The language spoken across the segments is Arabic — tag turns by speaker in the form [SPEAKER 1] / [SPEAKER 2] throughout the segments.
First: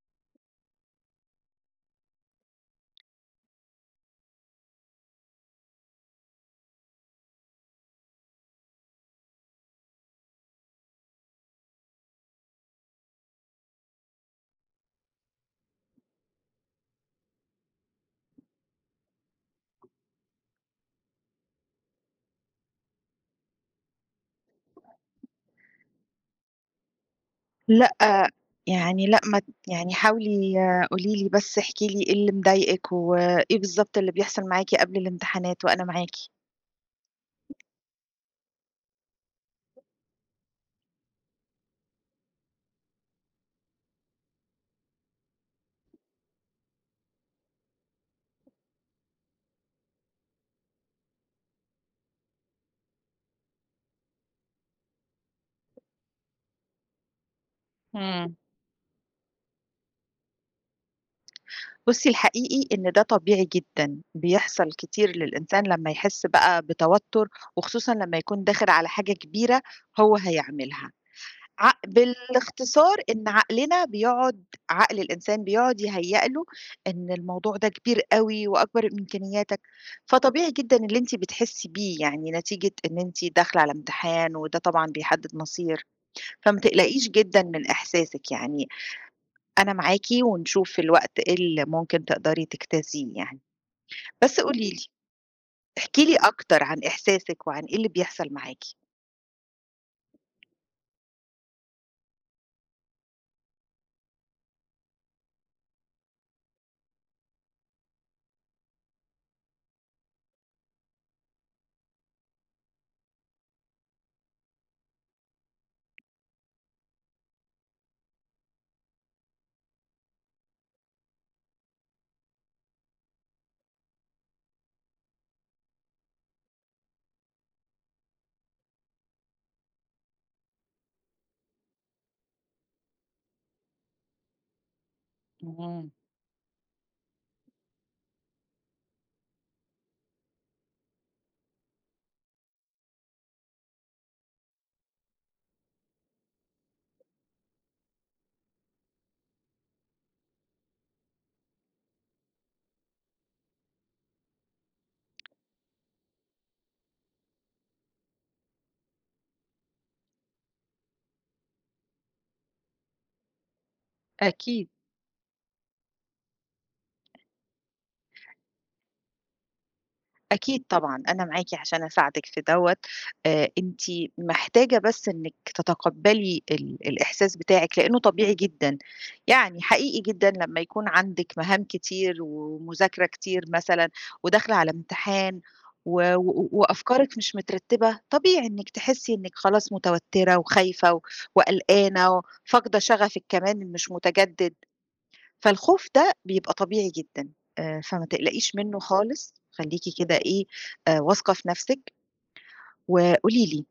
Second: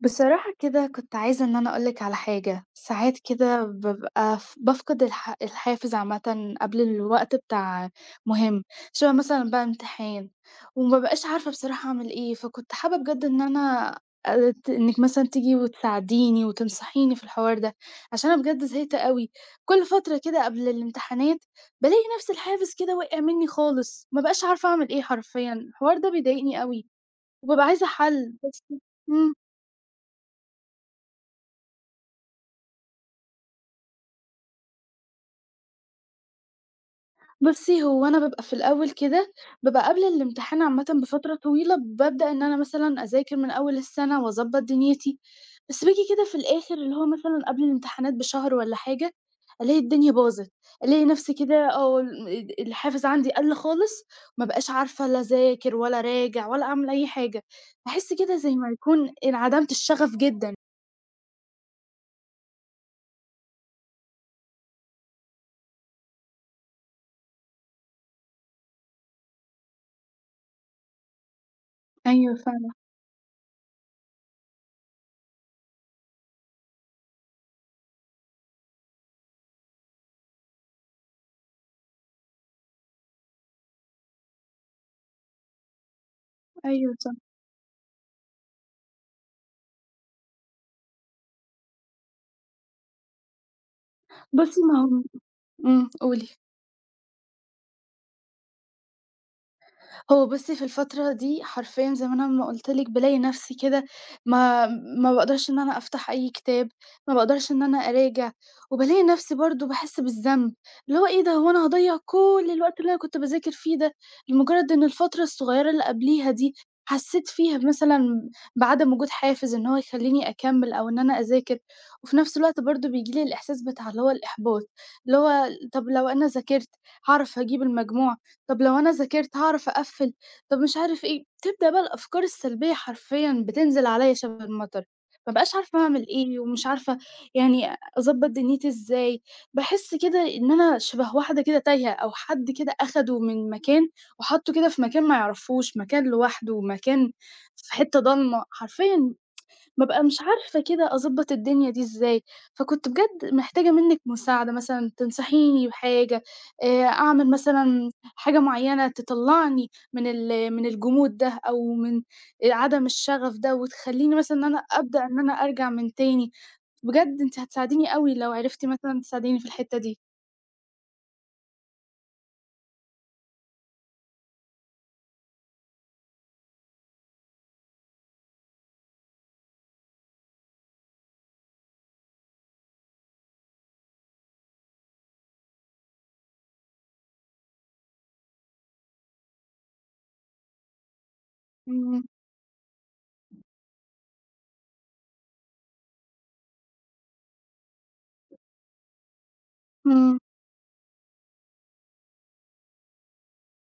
[SPEAKER 1] بصراحة كده كنت عايزة إن أنا أقول لِك على حاجة، ساعات كده بابقى بافقد الحافز عامةً قبل الوقت بتاع مهم، شبه مثلًا بقى امتحان، وما بابقاش عارفة بصراحة أعمل إيه، فكنت حابة بجد إن أنا ت إنِّك مثلًا تيجي وتساعديني وتنصحيني في الحوار ده، عشان أنا بجد زهقت أوي، كل فترة كده قبل الامتحانات بالاقي نفْسي الحافز كده وقع مني خالص، ما بقاش عارفة أعمل إيه حرفيًا، الحوار ده بيضايقني أوي، وبابقى عايزة
[SPEAKER 2] لأ،
[SPEAKER 1] حل بس.
[SPEAKER 2] يعني لأ
[SPEAKER 1] إمم.
[SPEAKER 2] ما ت يعني حاولي قولي لي بس احكي لي إيه اللي مضايقِك، وإيه بالضبط اللي بيحصل معاكِ قبل الامتحانات وأنا معاكِ.
[SPEAKER 1] بُصّي، هو أنا بابقى في الأول كده، بابقى قبل الامتحان عامةً بفترة طويلة بابدأ إن أنا مثلًا أذاكر من أول السَنة وأضبّط دنيتي، بس باجي كده في الآخر اللي هو مثلًا قبل الامتحانات بشهر والّا حاجة، ألاقي الدنيا باظت، ألاقي نَفْسي كده الحافز عندي قَل خالص، ما بقاش عارفة لا أذاكر ولا أراجع ولا أعمل أي حاجة، باحس كده
[SPEAKER 2] إمم.
[SPEAKER 1] زي ما يكون انعدمت الشغف جدًا.
[SPEAKER 2] بُصّي، الحقيقي إن ده طبيعي جدًا، بيحصل كتير للإنسان لمّا يحس بقى بتوتر، وخصوصًا لمّا يكون داخل على حاجة كبيرة هو هيعملها. ع
[SPEAKER 1] أيوه فعلًا،
[SPEAKER 2] بالاختصار إن عقلنا بيقعد عقل الإنسان بيقعد يهيأ له إن الموضوع ده كبير أوي وأكبر من إمكانياتك، فطبيعي جدًا اللي أنتِ بتحسّي بيه، يعني نتيجة إن أنتِ داخلة على امتحان وده طبعًا بيحدد مصير، فما
[SPEAKER 1] أيوه
[SPEAKER 2] تقلقيش
[SPEAKER 1] صح.
[SPEAKER 2] جدًا من إحساسِك، يعني أنا معاكِ ونشوف في الوقت إيه اللي ممكن تقدري تجتازيه يعني. بس
[SPEAKER 1] بُصّي
[SPEAKER 2] قولي
[SPEAKER 1] ما
[SPEAKER 2] لي،
[SPEAKER 1] هو.
[SPEAKER 2] احكي لي
[SPEAKER 1] قولي.
[SPEAKER 2] أكتر عن إحساسِك وعن إيه اللي بيحصل معاكِ؟
[SPEAKER 1] هو بُصّي، في الفترة دي حرفيًا زي ما أنا ما قُلت لِك بالاقي نفسي كده ما ما باقدرش إن أنا أفتح أي كتاب، ما باقدرش إن أنا أراجع، وبالاقي نفسي برضه باحس بالذنب، اللي هو إيه ده هو أنا هاضيّع كل الوقت اللي أنا كنت باذاكر فيه ده، لمجرد إن الفترة الصغيرة اللي قبليها دي حسيت فيها مثلًا بعدم وجود حافز إن هو يخلّيني أكمّل أو إن أنا أذاكر، وفي نفس الوقت برضه بييجي لي الإحساس بتاع اللي هو الإحباط، اللي هو طَب لو أنا ذاكرت هاعرف أجيب المجموع، طب لو أنا ذاكرت هاعرف أقفّل، طب مش عارف إيه، تبدأ بقى الأفكار السلبية حرفيًا بتنزل عليَّ شبه المطر، ما بابقاش عارفة
[SPEAKER 2] اهم،
[SPEAKER 1] أعمل إيه، ومش عارفة يعني أضبّط دنيتي إزاي، باحس كده إن أنا شبه واحدة كده تايهة، أو حد كده أخده من مكان وحطّه كده في مكان ما يعرفوش، مكان لوحده، مكان في حتّة ضلمة، حرفيًا بابقى مش عارفة كده أضبّط الدنيا دي إزاي، فكنت بجد محتاجة منِّك مساعدة مثلًا تنصحيني بحاجة، أعمل مثلًا حاجة معيّنة تطلّعني من الجمود ده أو من عدم الشغف ده وتخلّيني مثلًا إن أنا
[SPEAKER 2] أكيد.
[SPEAKER 1] أبدأ إن أنا أرجع من تاني، بجد أنتِ هتساعديني أوي لو عرفتِ مثلًا تساعديني في الحتّة دي.
[SPEAKER 2] أكيد طبعًا، أنا معاكِ عشان أساعدِك في دوّة، أنتِ محتاجة بس إنِّك تتقبّلي الإحساس بتاعِك، لإنه طبيعي جدًا، يعني حقيقي جدًا لمّا يكون عندِك مهام كتير ومذاكرة كتير مثلًا وداخلة على امتحان و و وأفكارِك مش مترتِّبة، طبيعي إنِّك تحسّي إنِّك خلاص متوتّرة وخايفة و
[SPEAKER 1] إمم.
[SPEAKER 2] وقلقانة وفاقدة شغفِك كمان مش متجدد. فالخوف ده بيبقى طبيعي جدًا، فما تقلقيش منّه خالص، خلّيكِ كده
[SPEAKER 1] إمم.
[SPEAKER 2] إيه، واثقة في نَفْسِك. وقولي لي،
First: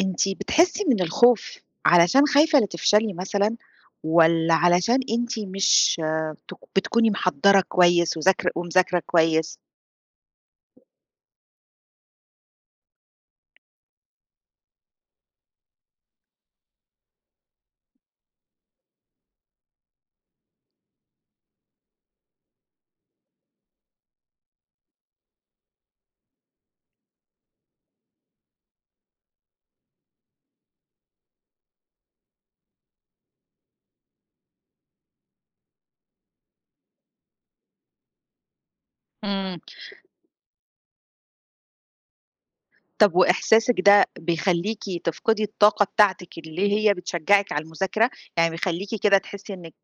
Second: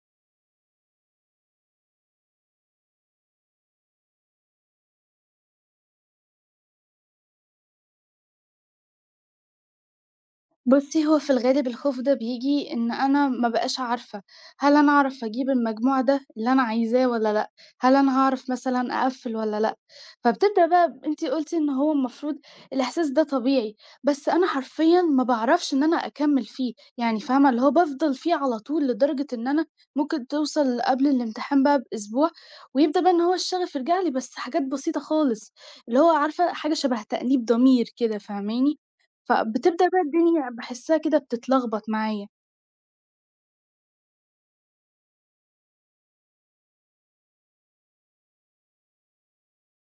[SPEAKER 2] أنتِ بتحسّي من الخوف علشان خايفة لا تفشلي مثلًا والّا علشان أنتِ مش آه، تك بتكوني محضّرة كويس وذاكر ومذاكرة كويس؟
[SPEAKER 1] بُصّي، هو في الغالب الخوف ده بييجي إن أنا ما بابقاش عارفة، هل أنا أعرف أجيب المجموع ده اللي أنا عايزاه والّا لأ؟ هل أنا هاعرف مثلًا أقفّل والّا لأ؟ فبتبدأ بقى أنتِ قُلتِ إن هو المفروض الإحساس ده طبيعي، بس أنا حرفيًا ما باعرفش إن أنا أكمّل فيه، يعني فاهمة؟ اللي هو بافضل فيه على طول لدرجة إن أنا ممكن توصل قبل الامتحان بقى بأسبوع، ويبدأ بقى إن هو الشغف يرجع لي بس حاجات بسيطة خالص، اللي هو عارفة حاجة شبه تأنيب ضمير كده، فاهماني؟
[SPEAKER 2] إمم.
[SPEAKER 1] فبتبدأ بقى الدنيا باحسّها كده بتتلخبط معايا.
[SPEAKER 2] طب وإحساسِك ده بيخلّيكِ تفقدي الطاقة بتاعتِك اللي هي بتشجّعِك على المذاكرة؟ يعني بيخلّيكِ كده تحسّي إنِّك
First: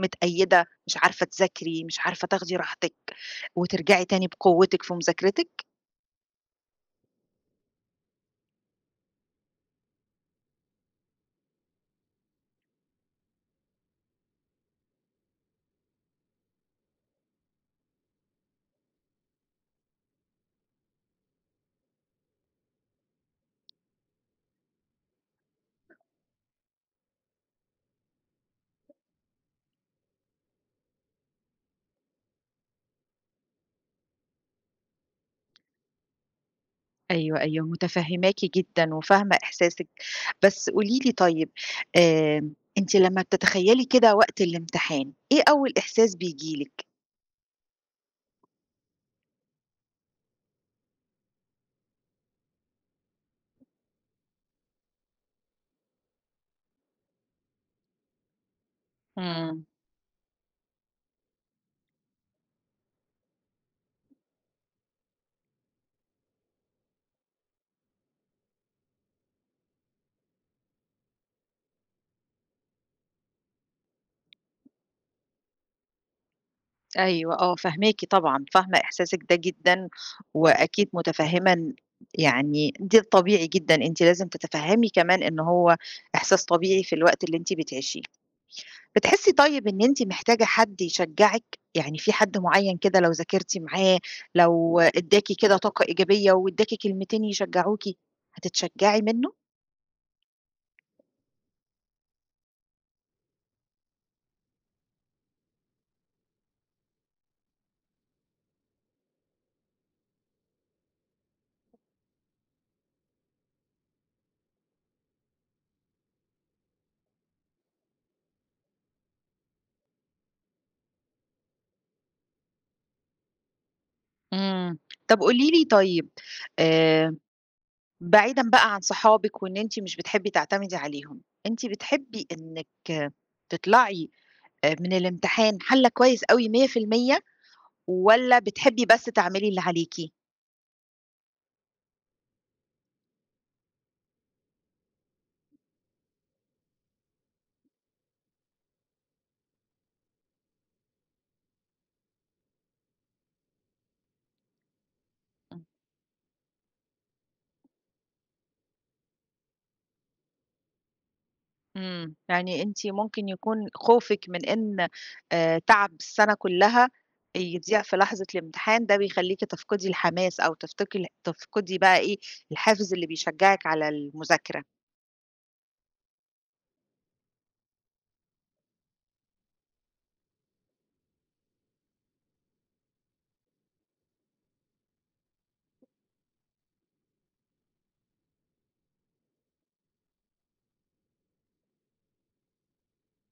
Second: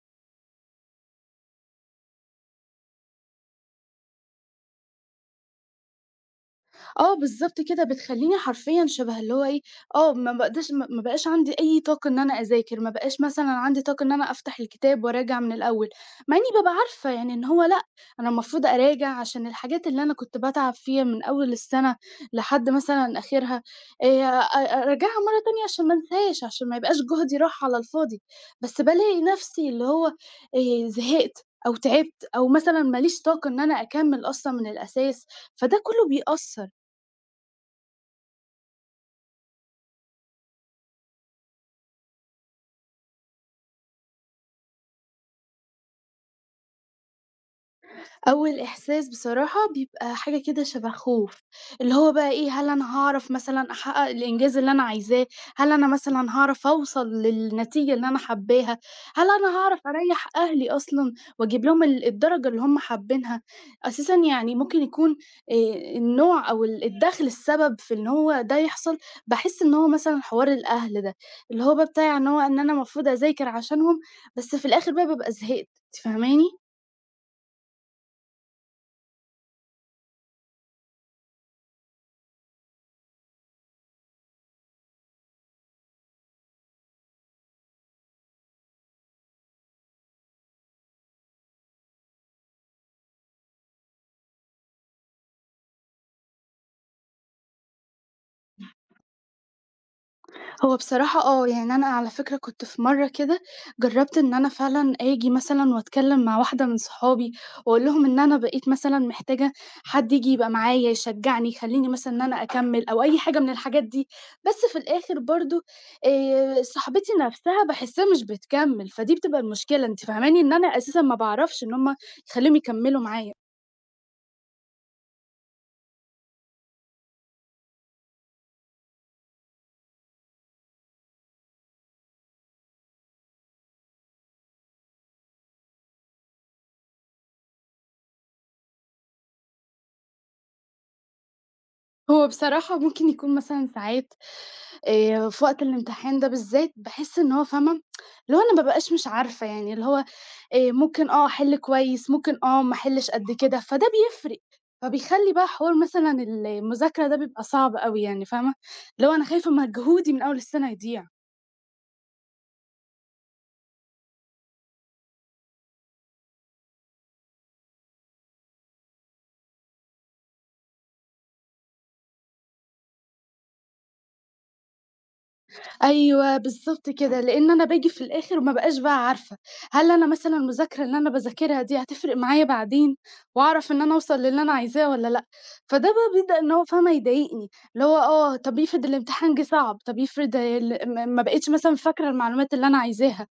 [SPEAKER 2] متقيّدة، مش عارفة تذاكري، مش عارفة تاخدي راحتِك، وترجعي تاني بقوتِك في مذاكرتِك،
[SPEAKER 1] آه بالضبط كده، بتخلّيني حرفيًا شبه اللي هو إيه، ما باقدرش ما ما بقاش عندي أي طاقة إن أنا أذاكر، ما بقاش مثلًا عندي طاقة إن أنا أفتح الكتاب وأراجع من الأول، مع إني بابقى عارفة يعني إن هو لأ، أنا المفروض أراجع عشان الحاجات اللي أنا كنت باتعب فيها من أول السنة لحد مثلًا آخرها، آآ أراجعها مرة تانية عشان ما أنساهاش، عشان ما يبقاش جهدي راح على الفاضي، بس بالاقي نفسي اللي هو زهقت أو تعبت أو مثلًا ما ليش طاقة إن أنا أكمّل أصلًا من الأساس، فده كلّه بيأثّر.
[SPEAKER 2] أيوه، أيوه، متفهّماكِ جدًا وفاهمة إحساسِك، بس قولي لي طيب أنتِ لمّا بتتخيّلي كده وقت الامتحان، إيه أول إحساس بييجي لِك؟
[SPEAKER 1] أول إحساس بصراحة بيبقى حاجة كده شبه خوف، اللي هو بقى إيه، هل أنا هاعرف مثلًا أحقق الإنجاز اللي أنا عايزاه؟ هل أنا مثلًا هاعرف أوصل للنتيجة اللي أنا حاباها؟ هل أنا
[SPEAKER 2] إمم،
[SPEAKER 1] هاعرف أريّح أهلي أصلًا وأجيب لهم الدرجة اللي هم حابينها؟ أساسًا يعني ممكن يكون آآ النوع أو الدخل السبب في إن هو ده يحصل، باحس إن هو مثلًا حوار الأهل ده، اللي هو بقى بتاع إن هو إن أنا المفروض أذاكر عشانهم، بس في الآخر بقى بابقى زهقت، فاهماني؟
[SPEAKER 2] أيوه، آه، فاهماكِ طبعًا، فاهمة إحساسِك ده جدًا، وأكيد متفهّمة إن يعني ده الطبيعي جدًا، أنتِ لازم تتفهّمي كمان إن هو إحساس طبيعي في الوقت اللي أنتِ بتعيشيه. بتحسّي طيب إن أنتِ محتاجة حد يشجّعِك؟ يعني في حد معيّن كده لو ذاكرتِ معاه، لو ادّاكِ كده طاقة إيجابية وادّاكِ كلمتين يشجّعوكِ، هتتشجّعي منّه؟
[SPEAKER 1] هو بصراحة آه، يعني أنا على فكرة كنت في مرّة كده جرّبت إن أنا فعلًا آجي مثلًا وأتكلّم مع واحدة من صحابي وأقول لهم إن أنا بقيت مثلًا محتاجة حد ييجي يبقى معايا، يشجّعني، يخلّيني مثلًا إن أنا أكمّل أو أي حاجة من الحاجات دي، بس في الآخر برضه صاحبتي نَفْسها باحسّها مش بتكمّل، فدي بتبقى المشكلة، أنتِ فاهماني؟ إن أنا أساسًا ما باعرفش إن هم يخلّيهم يكمّلوا معايا.
[SPEAKER 2] إمم. طب قولي لي طيب آآ بعيدًا بقى عن صحابِك وإن أنتِ مش بتحبّي تعتمدي عليهم، أنتِ بتحبّي إنِّك آه، تطلعي من الامتحان حالّة كويس أوي 100% والّا بتحبّي بس تعملي اللي عليكِ؟
[SPEAKER 1] هو بصراحة ممكن يكون مثلًا ساعات في وقت الامتحان ده بالذات باحس إن هو فاهمة، اللي هو أنا ما بابقاش مش عارفة يعني، اللي هو ممكن أحِل كويس، ممكن ما أحِلّش قد كده، فده بيفرق، فبيخلّي بقى حوار مثلًا المذاكرة ده بيبقى صعب أوي يعني فاهمة، اللي هو أنا خايفة مجهودي من أول السنة يضيع.
[SPEAKER 2] إمم، يعني أنتِ ممكن يكون خوفِك من إن تعب السنة كلّها يضيع في لحظة الامتحان، ده بيخلّيكِ تفقدي الحماس أو تفقدي بقى إيه، الحافز اللي بيشجّعِك على المذاكرة.
[SPEAKER 1] أيوه، بالضبط كده، لإن أنا باجي في الآخر ما بابقاش بقى عارفة، هل أنا مثلًا المذاكرة اللي أنا باذاكرها دي هتفرق معايا بعدين، وأعرف إن أنا أوصل للي أنا عايزاه والّا لأ؟ فده بقى بيبدأ إن هو فاهمة يضايقني، اللي هو طَب افرض الامتحان جِه صعب، طَب افرض ال ما ما بقيتش مثلًا فاكرة المعلومات اللي أنا عايزاها،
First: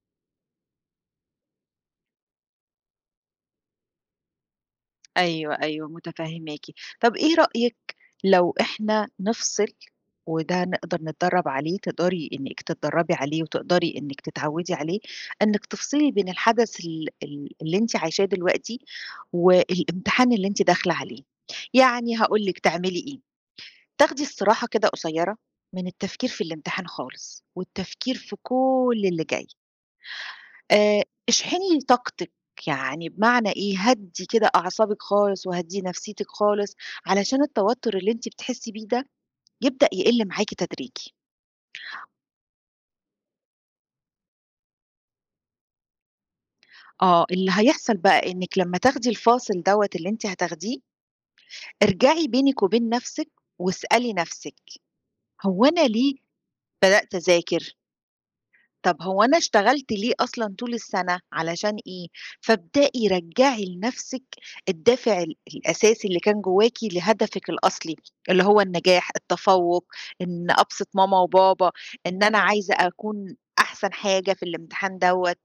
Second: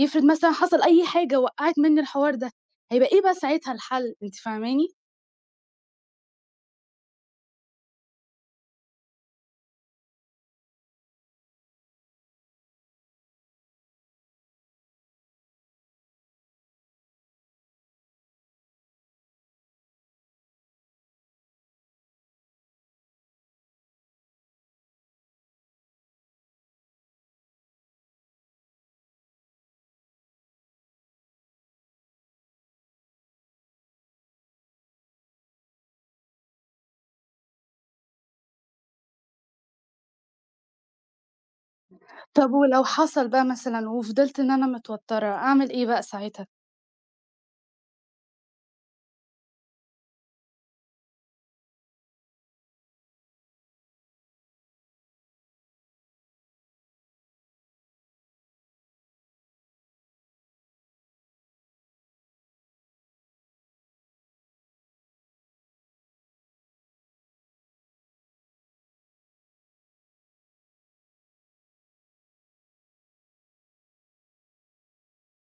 [SPEAKER 1] افرض مثلًا حصل أي حاجة وقّعت مني الحوار ده، هيبقى إيه بقى ساعتها الحل، أنتِ فاهماني؟
[SPEAKER 2] أيوه، أيوه، متفهّماكِ. طَب إيه رأيِك لو إحنا نفصل وده نقدر نتدرّب عليه، تقدري إنِّك تتدرّبي عليه وتقدري إنِّك تتعوّدي عليه، إنِّك تفصلي بين الحدث ال ال اللي أنتِ عايشاه دلوقتي والإمتحان اللي أنتِ داخلة عليه. يعني هاقول لِك تعملي إيه، تاخدي استراحة كده قصيّرة من التفكير في الإمتحان خالص والتفكير في كل اللي جاي. آآ، اشحني طاقتِك، يعني بمعنى إيه، هدّي كده أعصابِك خالص وهدّي نفسيتِك خالص، علشان التوتر اللي أنتِ بتحسي بيه ده يبدأ يقِل معاكِ تدريجي.
[SPEAKER 1] طَب ولو حصل بقى مثلًا وفضلت إن أنا متوترة، أعمل إيه بقى ساعتها؟
[SPEAKER 2] آه، اللي هيحصل بقى إنِّك لمّا تاخدي الفاصل دوّة اللي أنتِ هتاخديه، ارجعي بينِك وبين نفسِك واسألي نفسِك، هو أنا ليه بدأت أذاكر؟ طب هو أنا اشتغلت ليه أصلًا طول السنة، علشان إيه؟ فابدئي رجّعي لنفسِك الدافع الأساسي اللي كان جواكِ لهدفِك الأصلي، اللي هو النجاح، التفوّق، إن أبسط ماما وبابا، إن أنا عايزة أكون أحسن حاجة في الامتحان دوّة،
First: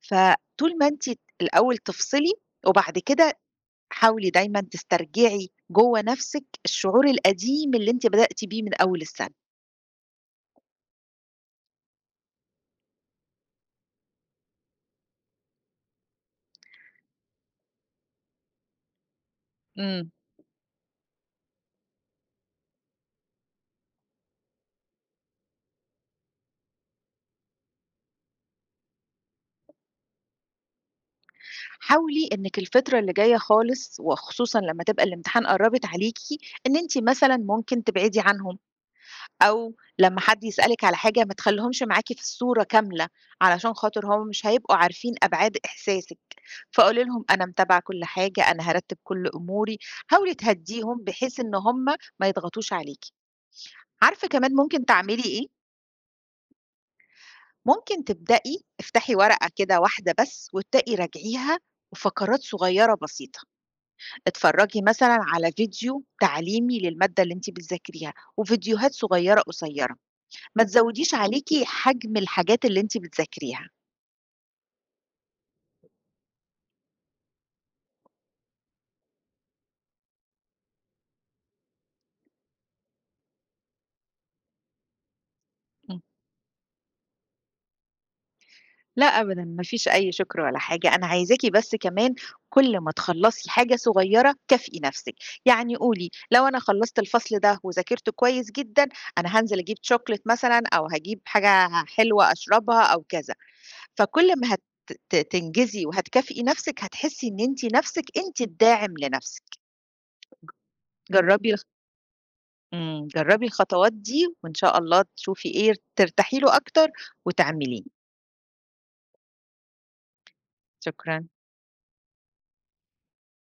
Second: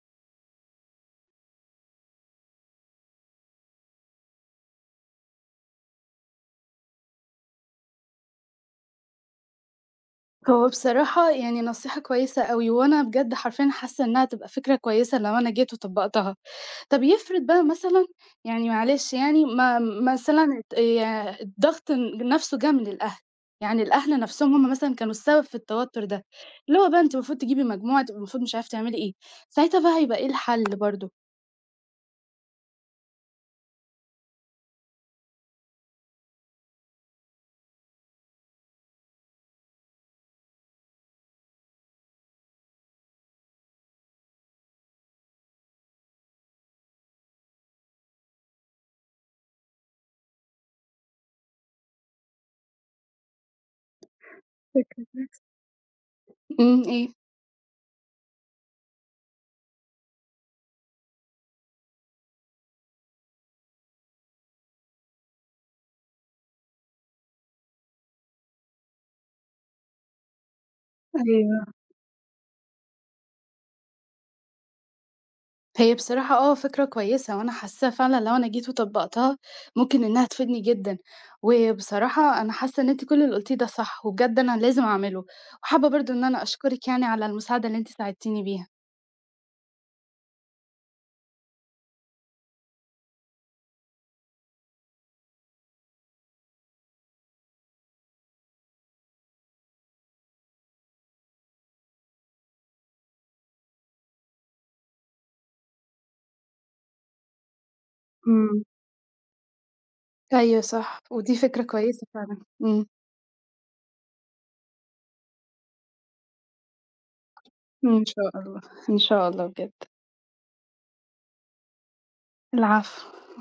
[SPEAKER 2] فطول ما أنتِ الأول تفصلي، وبعد كده حاولي دايمًا تسترجعي جوّه نفسِك الشعور القديم اللي أنتِ بدأتِ بيه من أول السنة.
[SPEAKER 1] هو بصراحة يعني نصيحة كويسة أوي، وأنا بجد حرفيًا حاسة إنها هتبقى فكرة كويسة لو أنا جيت وطبّقتها. طب يفرض بقى مثلًا يعني معلش يعني ما
[SPEAKER 2] إمم.
[SPEAKER 1] مثلًا ات يا الضغط نفسه جه من الأهل، يعني الأهل نفسهم هم مثلًا كانوا السبب في التوتر ده، اللي هو بقى أنتِ المفروض تجيبي مجموعة، أنتِ المفروض مش عارفة تعملي إيه، ساعتها بقى هيبقى إيه الحل برضه؟
[SPEAKER 2] حاولي إنِّك الفترة اللي جاية خالص وخصوصًا لمّا تبقى الامتحان قرّبِت عليكِ، إن أنتِ مثلًا ممكن تبعدي عنهم، أو لمّا حد يسألِك على حاجة ما تخلّيهمش معاكِ في الصورة كاملة، علشان خاطر هم مش هيبقوا عارفين أبعاد إحساسِك، فقولي لهم أنا متابعة كل حاجة، أنا هارتّب كل أموري، حاولي تهدّيهم بحيث إن هم ما يضغطوش عليكِ. عارفة كمان ممكن تعملي
[SPEAKER 1] فكرة.
[SPEAKER 2] إيه؟
[SPEAKER 1] إيه؟
[SPEAKER 2] ممكن تبدئي افتحي ورقة كده واحدة بس وابدئي راجعيها وفقرات صغيّرة بسيطة. اتفرّجي مثلًا على فيديو تعليمي للمادة اللي أنتِ بتذاكريها، وفيديوهات صغيّرة قصيّرة، ما تزوّديش عليكِ
[SPEAKER 1] أيوه.
[SPEAKER 2] حجم الحاجات اللي أنتِ بتذاكريها.
[SPEAKER 1] هي بصراحة آه فكرة كويسة، وأنا حاساها فعلًا لو أنا جيت وطبّقتها ممكن إنها تفيدني جدًا، وبصراحة أنا حاسة إن أنتِ كل اللي قُلتيه ده صح، وبجد أنا لازم أعمله، وحابة
[SPEAKER 2] إمم.
[SPEAKER 1] برضه إن أنا أشكرِك يعني على المساعدة اللي أنتِ ساعدتيني بيها.
[SPEAKER 2] لأ أبدًا، ما فيش أي شكر ولا حاجة، أنا عايزاكِ بس كمان كل ما تخلّصي حاجة صغيّرة كافئي نَفْسِك، يعني قولي لو أنا خلّصت الفصل ده وذاكرته كويس جدًا، أنا هانزل أجيب chocolate مثلًا أو هاجيب حاجة حلوة أشربها أو كذا، فكل ما هت ت تنجزي وهتكافئي نَفْسِك هتحسّي إن أنتِ نَفْسِك أنتِ
[SPEAKER 1] إمم،
[SPEAKER 2] الداعم لنَفْسِك.
[SPEAKER 1] أيوه صح. ودي
[SPEAKER 2] جرّبي
[SPEAKER 1] فكرة
[SPEAKER 2] الخ
[SPEAKER 1] كويسة فعلًا، إمم.
[SPEAKER 2] إمم، جرّبي الخطوات دي وإن شاء الله تشوفي إيه ترتاحي له أكتر وتعمليه.
[SPEAKER 1] إن شاء الله، إن شاء الله بجد.
[SPEAKER 2] شكرًا.
[SPEAKER 1] العفو.